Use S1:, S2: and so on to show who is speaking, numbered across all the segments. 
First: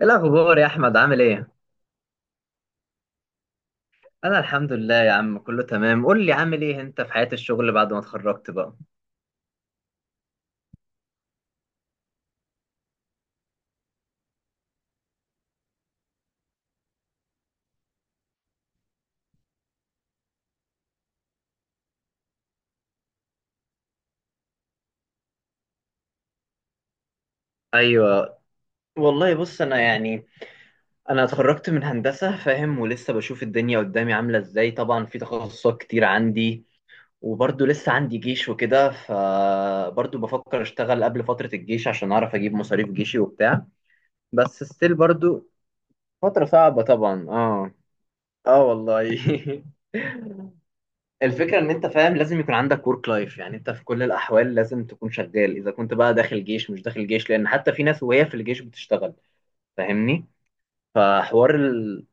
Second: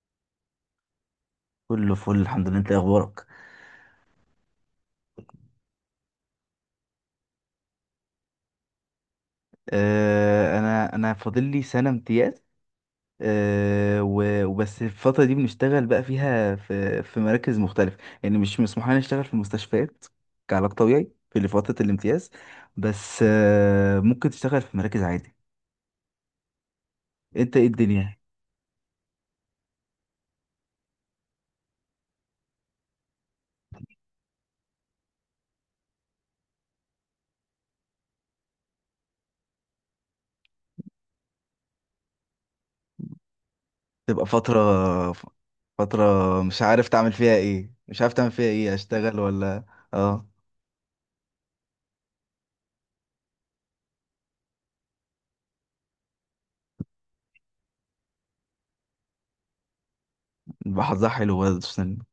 S1: ايه الاخبار يا احمد؟ عامل ايه؟
S2: كله فل، الحمد لله. انت ايه اخبارك؟
S1: انا الحمد لله يا عم، كله تمام. قول لي، عامل ايه انت في حياة الشغل بعد ما اتخرجت بقى؟
S2: انا فاضل لي سنه امتياز. وبس الفتره دي بنشتغل بقى فيها في مراكز مختلفه، يعني مش مسموح لنا نشتغل في مستشفيات كعلاج طبيعي في فتره الامتياز. بس ممكن تشتغل في مراكز عادي. انت ايه الدنيا؟
S1: ايوه، والله بص انا يعني انا اتخرجت من هندسة، فاهم؟ ولسه بشوف الدنيا قدامي عاملة ازاي. طبعا في تخصصات كتير عندي، وبرضه لسه عندي جيش وكده، فبرضه بفكر اشتغل قبل فترة الجيش عشان اعرف اجيب مصاريف جيشي وبتاع.
S2: تبقى فتره
S1: بس ستيل برضه
S2: فتره
S1: فترة
S2: مش
S1: صعبة
S2: عارف تعمل
S1: طبعا.
S2: فيها
S1: اه،
S2: ايه، مش عارف تعمل فيها
S1: اه
S2: ايه
S1: والله.
S2: اشتغل ولا. اه،
S1: الفكرة ان انت فاهم، لازم يكون عندك ورك لايف. يعني انت في كل الاحوال لازم تكون شغال، اذا كنت بقى داخل جيش مش داخل جيش، لان حتى في ناس وهي في الجيش بتشتغل. فاهمني؟
S2: بحظها حلو
S1: فحوار
S2: برضه.
S1: ال...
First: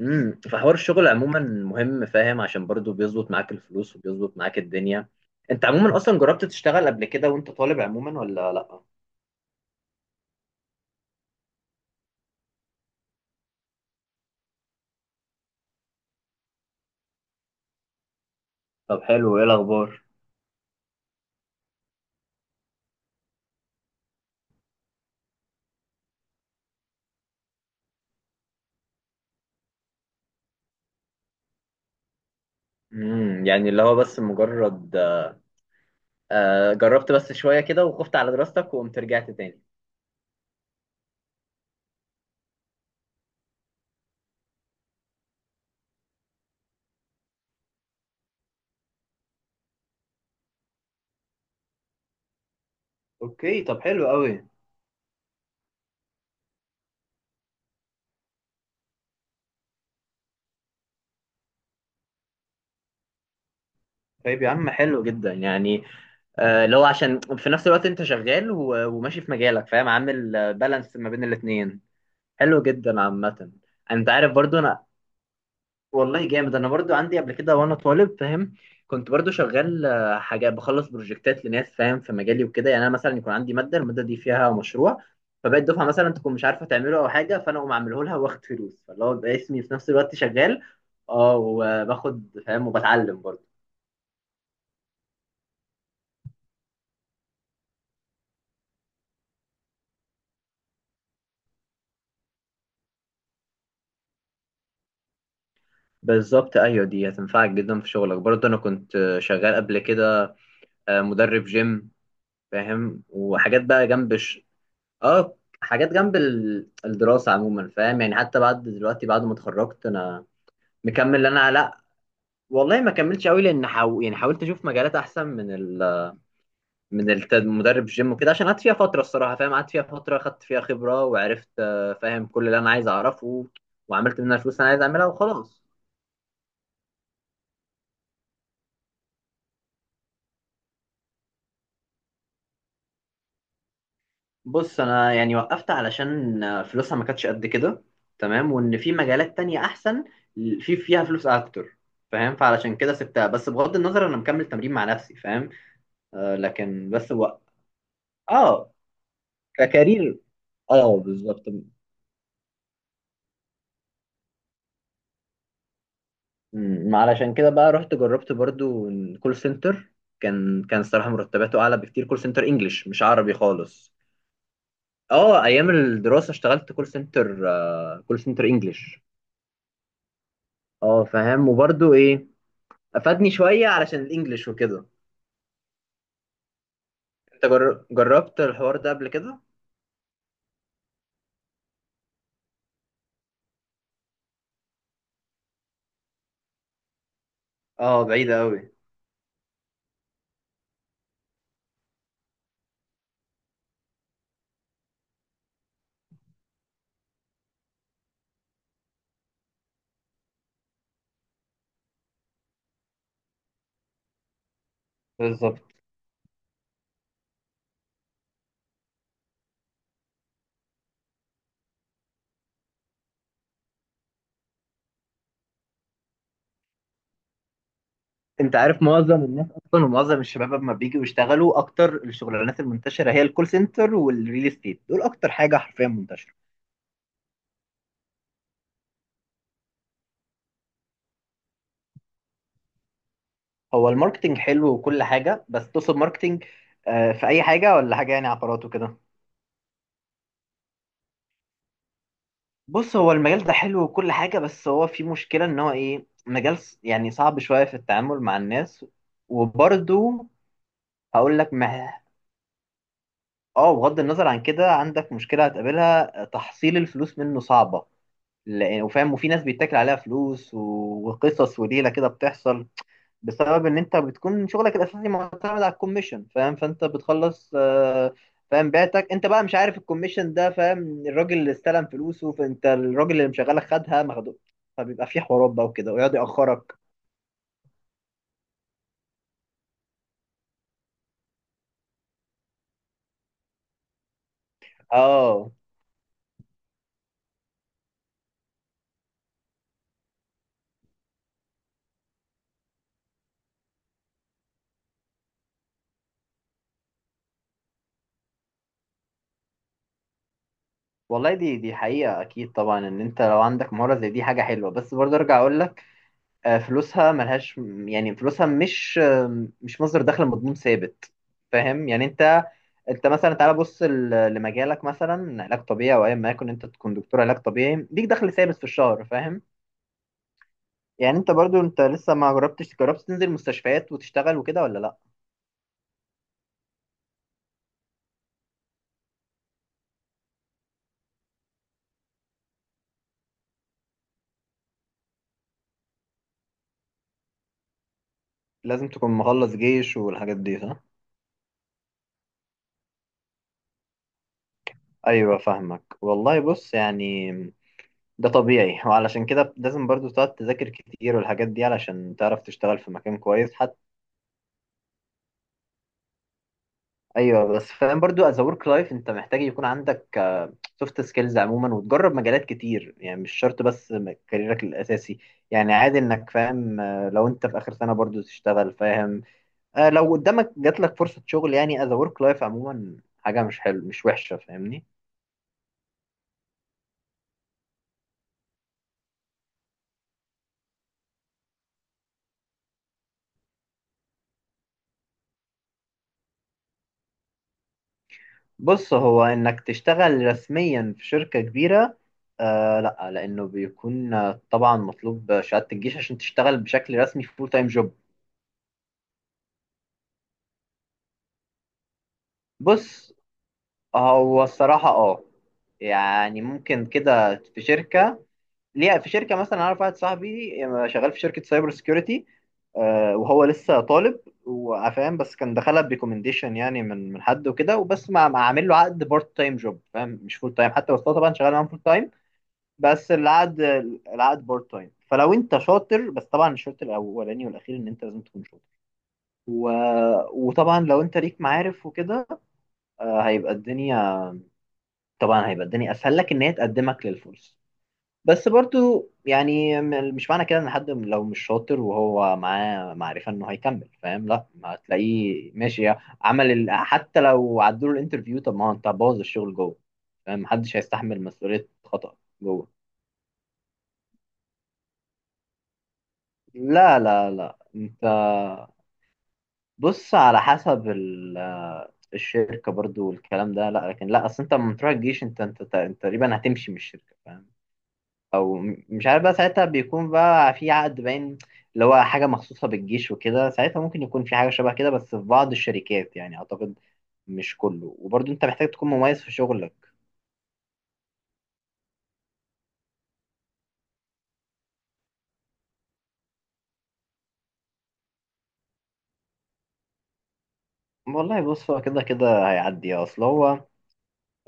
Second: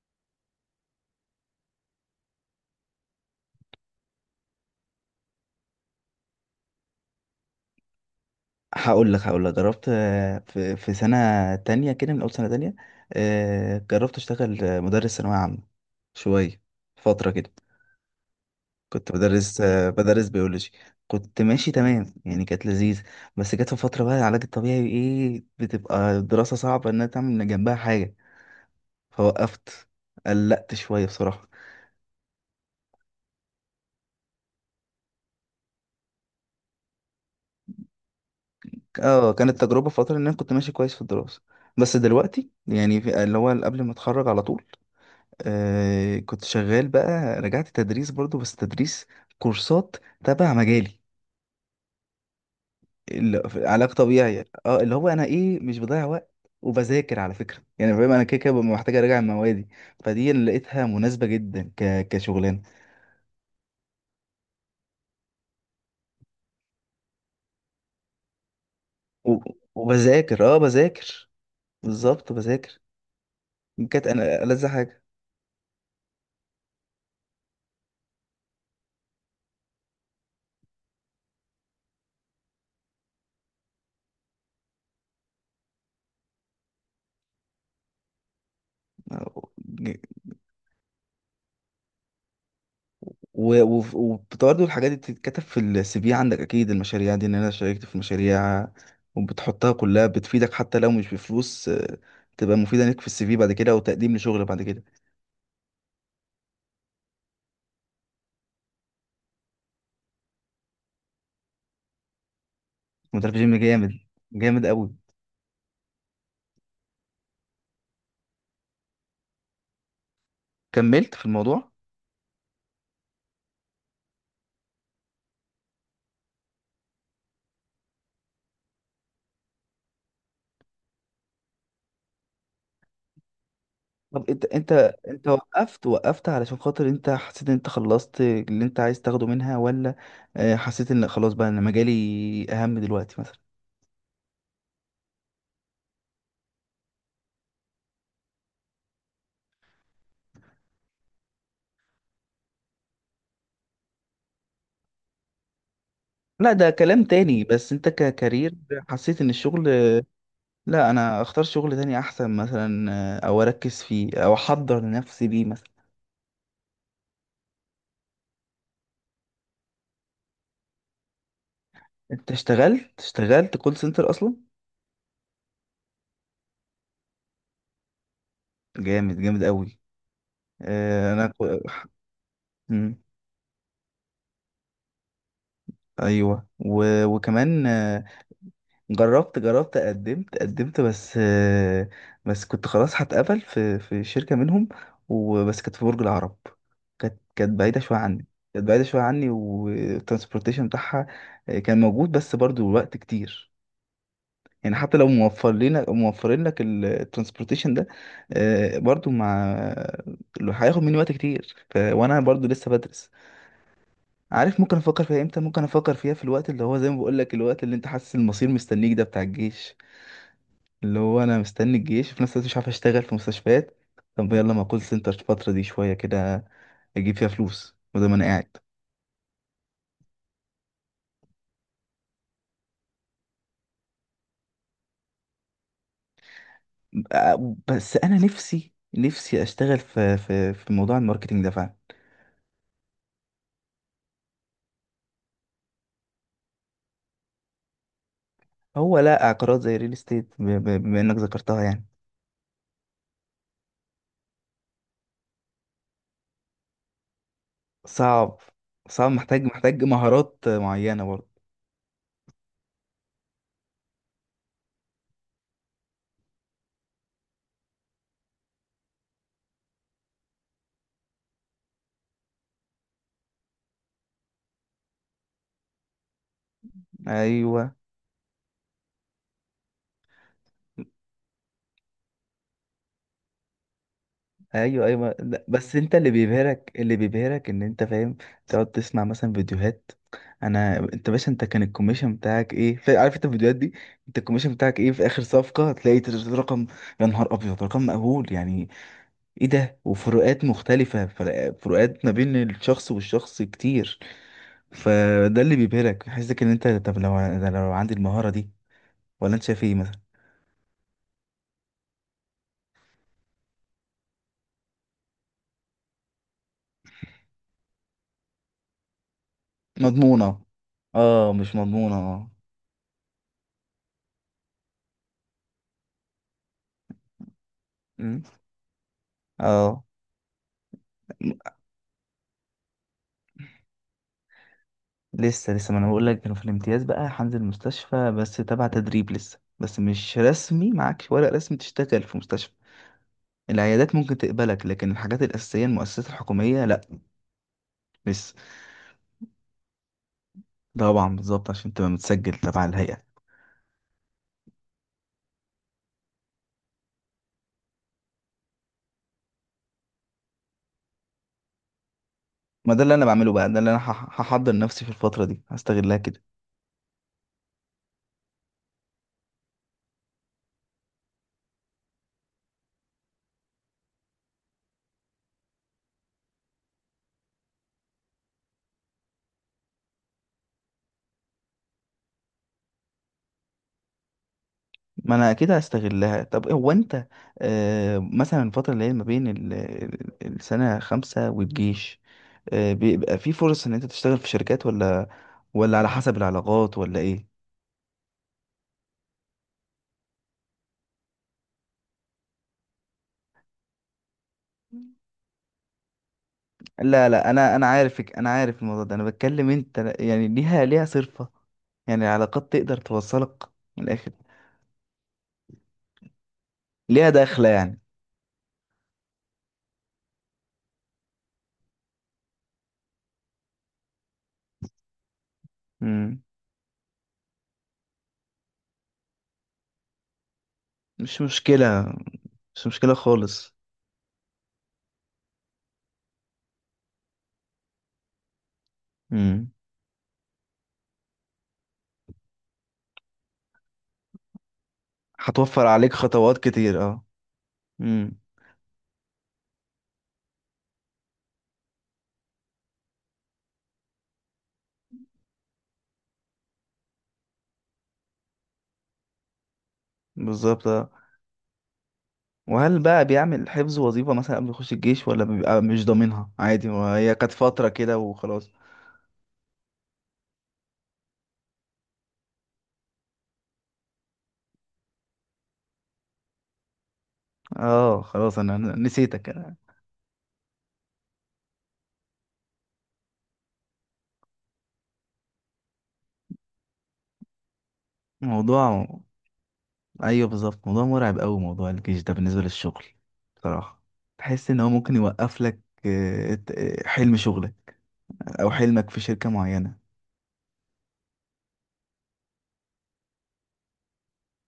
S1: فحوار الشغل عموما مهم، فاهم؟ عشان برضو بيظبط معاك الفلوس وبيظبط معاك الدنيا. انت عموما اصلا جربت تشتغل قبل كده وانت طالب عموما ولا لا؟
S2: هقول لك جربت، في سنة تانية كده، من أول سنة تانية. جربت أشتغل مدرس ثانوية عامة شوية، فترة كده.
S1: طب
S2: كنت
S1: حلو، ايه
S2: بدرس، آه،
S1: الاخبار؟
S2: بدرس بيولوجي. كنت ماشي تمام، يعني كانت لذيذ. بس جت في فترة بقى العلاج الطبيعي، إيه، بتبقى الدراسة صعبة إنها تعمل جنبها حاجة، فوقفت. قلقت شوية بصراحة.
S1: يعني اللي هو بس مجرد جربت بس شوية كده وخفت على دراستك وقمت رجعت
S2: اه، كانت
S1: تاني.
S2: تجربة فترة إن أنا كنت ماشي كويس في الدراسة، بس دلوقتي يعني في اللي هو قبل ما أتخرج على طول كنت شغال بقى، رجعت تدريس برضو، بس تدريس كورسات تبع مجالي،
S1: اوكي،
S2: في
S1: طب
S2: علاج
S1: حلو
S2: طبيعي.
S1: قوي.
S2: اه اللي هو انا ايه مش بضيع وقت، وبذاكر على فكرة. يعني فاهم، انا كده كده ببقى محتاج اراجع موادي، فدي اللي لقيتها مناسبة جدا كشغلانة.
S1: طيب يا عم حلو جدا يعني. اللي هو عشان في نفس الوقت انت شغال و- وماشي في
S2: و...
S1: مجالك، فاهم؟ عامل
S2: وبذاكر،
S1: بالانس ما بين
S2: بذاكر،
S1: الاتنين.
S2: بالظبط
S1: حلو
S2: بذاكر.
S1: جدا عامة.
S2: كانت
S1: انت عارف
S2: انا
S1: برضو
S2: ألذ
S1: انا،
S2: حاجة.
S1: والله جامد. انا برضو عندي قبل كده وانا طالب، فاهم؟ كنت برضو شغال حاجة بخلص بروجكتات لناس، فاهم؟ في مجالي وكده. يعني انا مثلا يكون عندي مادة، المادة دي فيها مشروع، فبقيت دفعة مثلا تكون مش عارفة تعمله او حاجة، فانا اقوم اعمله لها واخد فلوس، فاللي هو بقى اسمي في نفس الوقت شغال. اه وباخد، فاهم؟ وبتعلم برضو.
S2: وبرضه الحاجات دي بتتكتب في السي في عندك، اكيد، المشاريع دي، ان انا شاركت في مشاريع، وبتحطها كلها، بتفيدك حتى لو مش بفلوس. تبقى مفيدة ليك في السي في بعد كده وتقديم لشغل بعد كده.
S1: بالظبط، ايوه دي هتنفعك جدا في شغلك. برضه انا كنت شغال قبل كده مدرب جيم، فاهم؟
S2: مدرب جيم؟
S1: وحاجات بقى
S2: جامد،
S1: جنب.
S2: جامد قوي.
S1: اه، حاجات جنب الدراسه عموما، فاهم؟ يعني حتى بعد دلوقتي بعد ما اتخرجت انا
S2: كملت في
S1: مكمل، انا
S2: الموضوع؟
S1: لا، والله ما كملتش قوي لان يعني حاولت اشوف مجالات احسن من مدرب جيم وكده، عشان قعدت فيها فتره الصراحه، فاهم؟ قعدت فيها فتره خدت فيها خبره وعرفت فاهم؟ كل اللي انا عايز اعرفه. وعملت
S2: طب
S1: منها
S2: انت،
S1: فلوس انا عايز اعملها وخلاص.
S2: وقفت علشان خاطر انت حسيت ان انت خلصت اللي انت عايز تاخده منها، ولا حسيت ان خلاص بقى انا مجالي اهم دلوقتي مثلا؟
S1: بص انا يعني وقفت علشان فلوسها ما كانتش قد كده، تمام؟ وان في مجالات تانية احسن، في فيها فلوس اكتر، فاهم؟ فعلشان كده سبتها. بس بغض النظر انا مكمل تمرين مع نفسي، فاهم؟ آه
S2: لا، ده
S1: لكن
S2: كلام
S1: بس.
S2: تاني. بس انت ككارير
S1: اه
S2: حسيت ان الشغل،
S1: ككارير.
S2: لا
S1: اه
S2: انا
S1: بالظبط.
S2: اختار شغل تاني احسن مثلا، او اركز فيه او احضر نفسي ليه مثلا؟
S1: علشان كده بقى رحت جربت برضو كول سنتر. كان الصراحة مرتباته اعلى بكتير. كول
S2: انت
S1: سنتر انجلش
S2: اشتغلت
S1: مش عربي
S2: اشتغلت كول
S1: خالص.
S2: سنتر اصلا؟
S1: اه، ايام الدراسة اشتغلت كول سنتر، آه كول سنتر انجلش.
S2: جامد، جامد قوي.
S1: اه،
S2: آه، انا
S1: فاهم؟
S2: كو-
S1: وبرضو ايه،
S2: مم،
S1: افادني شويه علشان الانجليش وكده.
S2: ايوه.
S1: انت
S2: وكمان،
S1: جربت الحوار ده قبل
S2: جربت
S1: كده؟
S2: جربت قدمت، بس بس كنت خلاص هتقبل في شركة منهم، وبس كانت في برج العرب. كانت بعيدة شوية
S1: اه،
S2: عني.
S1: بعيدة
S2: كانت
S1: قوي.
S2: بعيدة شوية عني، والترانسبورتيشن بتاعها كان موجود، بس برضو وقت كتير. يعني حتى لو موفرين لك الترانسبورتيشن ده، برضو، مع لو هياخد مني وقت كتير وانا برضو لسه بدرس. عارف ممكن افكر فيها امتى؟
S1: بالظبط.
S2: ممكن افكر فيها في الوقت اللي هو زي ما بقول لك، الوقت اللي انت حاسس المصير مستنيك، ده بتاع الجيش. اللي هو انا مستني الجيش، وفي نفس الوقت مش عارف اشتغل في مستشفيات. طب يلا، ما كول سنتر الفترة دي شوية كده، اجيب فيها فلوس، وده ما انا قاعد.
S1: انت عارف معظم الناس اصلا ومعظم الشباب لما بيجوا يشتغلوا، اكتر الشغلانات المنتشره هي الكول سنتر والريل استيت. دول اكتر حاجه حرفيا منتشره.
S2: بس انا نفسي اشتغل في موضوع الماركتينج ده فعلا.
S1: هو الماركتنج حلو وكل حاجه، بس تقصد ماركتنج في اي حاجه ولا حاجه؟ يعني عقارات وكده.
S2: هو لا، عقارات زي الريل استيت، بما انك ذكرتها يعني.
S1: بص، هو المجال ده حلو وكل حاجه، بس هو في مشكله، ان هو ايه، مجال يعني صعب شويه في التعامل مع
S2: صعب،
S1: الناس.
S2: صعب، محتاج
S1: وبرده
S2: مهارات معينة
S1: هقول
S2: برضه.
S1: لك، اه بغض النظر عن كده، عندك مشكلة هتقابلها، تحصيل الفلوس منه صعبة. لأن، وفاهم، وفي ناس بيتاكل عليها فلوس و- وقصص وليلة كده بتحصل، بسبب إن أنت بتكون شغلك الأساسي معتمد على الكوميشن، فاهم؟ فأنت بتخلص
S2: ايوه،
S1: فاهم؟ بعتك أنت بقى، مش عارف الكوميشن ده، فاهم؟ الراجل اللي استلم فلوسه فأنت الراجل اللي مشغلك خدها مخدوع.
S2: ايوه،
S1: فبيبقى
S2: ايوه،
S1: في
S2: لا،
S1: حوارات بقى
S2: بس
S1: وكده،
S2: انت اللي
S1: ويقعد
S2: بيبهرك،
S1: يأخرك.
S2: ان انت فاهم، تقعد تسمع مثلا فيديوهات: انا انت باشا، انت كان الكوميشن بتاعك ايه؟ عارف انت الفيديوهات دي؟ انت الكوميشن بتاعك ايه في اخر
S1: اه
S2: صفقة؟ هتلاقي رقم. يا نهار ابيض، رقم مقبول يعني؟ ايه ده؟ وفروقات مختلفة، فروقات ما بين الشخص والشخص كتير. فده اللي بيبهرك، يحسسك ان انت طب لو عندي المهارة دي، ولا انت شايف ايه مثلا؟
S1: والله دي حقيقة أكيد طبعا، إن أنت لو عندك مهارة زي دي حاجة حلوة، بس برضه أرجع أقول لك فلوسها ملهاش. يعني فلوسها مش مش مصدر دخل
S2: مضمونة؟
S1: مضمون ثابت،
S2: اه، مش
S1: فاهم؟
S2: مضمونة،
S1: يعني
S2: اه.
S1: انت، انت مثلا تعالى بص لمجالك، مثلا علاج طبيعي او ايا ما يكن. انت تكون دكتور علاج طبيعي ليك
S2: مم.
S1: دخل ثابت في الشهر، فاهم؟
S2: اه،
S1: يعني انت برضو، انت لسه ما جربتش، جربت تنزل مستشفيات وتشتغل وكده ولا لا؟
S2: لسه ما انا بقول لك، كانوا في الامتياز بقى هنزل مستشفى، بس تبع تدريب لسه، بس مش رسمي، معاكش ورق رسمي تشتغل في مستشفى. العيادات ممكن تقبلك، لكن الحاجات الأساسية المؤسسات الحكومية لا، لسه.
S1: لازم تكون مخلص جيش والحاجات دي، صح؟
S2: طبعا، بالظبط، عشان تبقى متسجل تبع الهيئة.
S1: ايوه، فاهمك. والله بص يعني ده طبيعي، وعلشان كده لازم برضو تقعد تذاكر كتير والحاجات دي علشان تعرف
S2: ما
S1: تشتغل
S2: ده
S1: في
S2: اللي انا
S1: مكان
S2: بعمله بقى،
S1: كويس
S2: ده اللي
S1: حتى.
S2: انا هحضر نفسي في الفترة دي، هستغلها كده.
S1: ايوه، بس فاهم برضو از ورك لايف انت محتاج يكون عندك سوفت سكيلز عموما، وتجرب مجالات كتير. يعني مش شرط بس كاريرك الاساسي. يعني عادي انك، فاهم؟ لو انت في اخر سنه برضو تشتغل، فاهم؟ لو قدامك جات لك فرصه شغل، يعني از ورك لايف عموما حاجه مش حلو، مش وحشه، فاهمني؟
S2: ما انا اكيد هستغلها. طب هو انت، مثلا الفتره اللي هي ما بين السنه 5 والجيش، بيبقى في فرص ان انت تشتغل في شركات، ولا ولا على حسب العلاقات، ولا ايه؟
S1: بص، هو انك تشتغل رسميا في شركه كبيره، آه لا، لانه بيكون طبعا مطلوب شهاده الجيش عشان تشتغل بشكل
S2: لا،
S1: رسمي
S2: لا،
S1: في فول
S2: انا
S1: تايم جوب.
S2: عارفك، انا عارف الموضوع ده. انا بتكلم انت يعني ليها، صرفه، يعني العلاقات تقدر
S1: بص
S2: توصلك، من الاخر،
S1: هو الصراحة اه، يعني ممكن
S2: ليها
S1: كده
S2: دخله
S1: في
S2: يعني؟
S1: شركة. ليه في شركة مثلا، أنا أعرف واحد صاحبي شغال في شركة سايبر سيكيورتي، وهو لسه طالب، وفاهم، بس كان دخلها
S2: مم.
S1: بريكومنديشن. يعني من حد وكده، وبس ما عامل له عقد بارت تايم جوب، فاهم؟ مش فول تايم حتى، بس هو
S2: مش
S1: طبعا شغال معاهم فول
S2: مشكله،
S1: تايم.
S2: مش مشكله
S1: بس
S2: خالص.
S1: العقد بارت تايم. فلو انت شاطر، بس طبعا الشرط الاولاني والاخير ان انت لازم تكون شاطر.
S2: مم.
S1: و... وطبعا لو انت ليك معارف وكده هيبقى الدنيا، طبعا هيبقى
S2: هتوفر
S1: الدنيا
S2: عليك
S1: اسهل لك
S2: خطوات
S1: ان هي
S2: كتير، اه.
S1: تقدمك للفرصه.
S2: مم.
S1: بس برضو يعني مش معنى كده ان حد لو مش شاطر وهو معاه معرفه انه هيكمل، فاهم؟ لا، ما هتلاقيه ماشي. حتى لو عدوا له الانترفيو، طب ما هو انت بوظ الشغل جوه، فاهم؟
S2: بالظبط.
S1: محدش هيستحمل مسؤوليه خطأ جوه.
S2: وهل بقى بيعمل الحفظ وظيفة مثلا قبل يخش الجيش، ولا بيبقى مش ضامنها عادي
S1: لا
S2: وهي
S1: لا
S2: كانت
S1: لا،
S2: فترة كده
S1: انت
S2: وخلاص؟
S1: بص، على حسب الشركه برضو والكلام ده. لا لكن لا، اصل انت لما تروح الجيش، انت انت تقريبا هتمشي من الشركه، فاهم؟
S2: اه، خلاص،
S1: او
S2: انا
S1: مش عارف
S2: نسيتك
S1: بقى،
S2: أنا.
S1: ساعتها بيكون بقى في عقد باين، اللي هو حاجه مخصوصه بالجيش وكده. ساعتها ممكن يكون في حاجه شبه كده، بس في بعض الشركات يعني اعتقد، مش كله. وبرضه انت محتاج
S2: موضوع
S1: تكون مميز في شغلك.
S2: ايوه، بالظبط، موضوع مرعب قوي موضوع الجيش ده بالنسبة للشغل، بصراحة. تحس ان هو ممكن يوقف لك حلم شغلك، او حلمك في شركة معينة.
S1: والله بص هو كده كده هيعدي، اصل هو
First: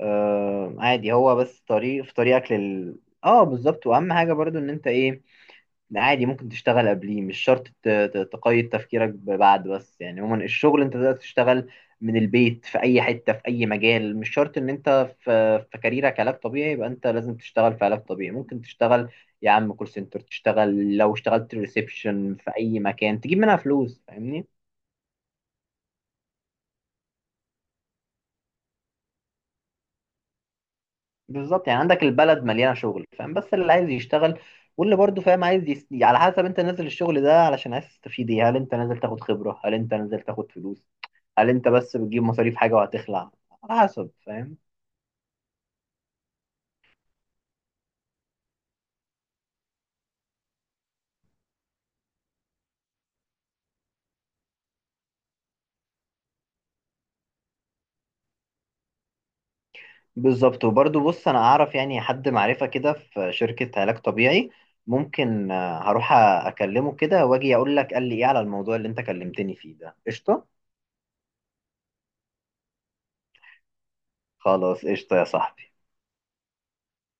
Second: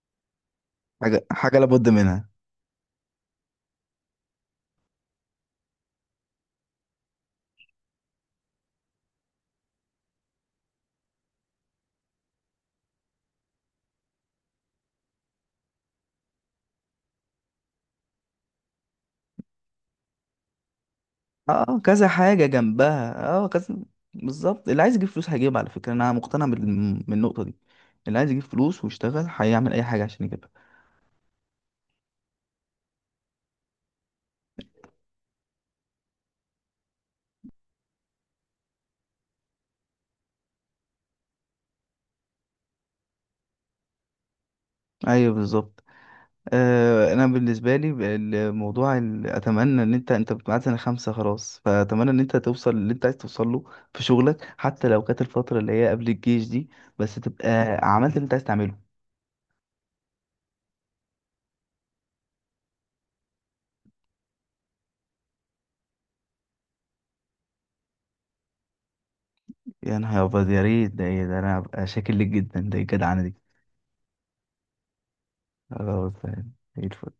S1: آه عادي.
S2: حاجة
S1: هو
S2: حاجة
S1: بس
S2: لابد
S1: طريق في
S2: منها.
S1: طريقك. اه بالظبط. واهم حاجه برضه ان انت ايه، عادي ممكن تشتغل قبليه، مش شرط تقيد تفكيرك بعد. بس يعني عموما الشغل انت تقدر تشتغل من البيت في اي حته في اي مجال، مش شرط ان انت في في كاريرك علاج طبيعي يبقى انت لازم تشتغل في علاج طبيعي. ممكن تشتغل يا عم كول سنتر، تشتغل لو اشتغلت
S2: اه كذا
S1: ريسبشن
S2: حاجة
S1: في اي مكان
S2: جنبها،
S1: تجيب منها
S2: كذا.
S1: فلوس، فاهمني؟
S2: بالظبط، اللي عايز يجيب فلوس هيجيب، على فكرة انا مقتنع بالنقطة دي. اللي عايز يجيب فلوس ويشتغل هيعمل اي حاجة عشان يجيبها.
S1: بالظبط، يعني عندك البلد مليانه شغل، فاهم؟ بس اللي عايز يشتغل. واللي برضه فاهم عايز. على حسب انت نازل الشغل ده علشان عايز تستفيد ايه، هل انت نازل تاخد خبره، هل انت نازل تاخد فلوس، هل انت بس بتجيب مصاريف حاجه وهتخلع؟ على حسب، فاهم؟
S2: ايوه، بالظبط. انا بالنسبه لي الموضوع، اتمنى ان انت معاك سنه 5 خلاص، فاتمنى ان انت توصل اللي انت عايز توصل له في شغلك، حتى لو كانت الفتره اللي هي قبل الجيش دي، بس تبقى عملت اللي انت عايز تعمله.
S1: بالظبط. وبرضه بص، انا اعرف يعني حد معرفه كده في شركه علاج طبيعي، ممكن هروح اكلمه كده واجي اقول لك قال لي ايه على الموضوع اللي انت كلمتني فيه
S2: يا
S1: ده.
S2: نهار
S1: قشطه.
S2: ابيض، يا ريت ده. ايه ده. انا هبقى شاكر لك جدا. ده إيه الجدعنه دي؟
S1: خلاص، قشطه يا صاحبي.
S2: خلاص يعني، زي الفل.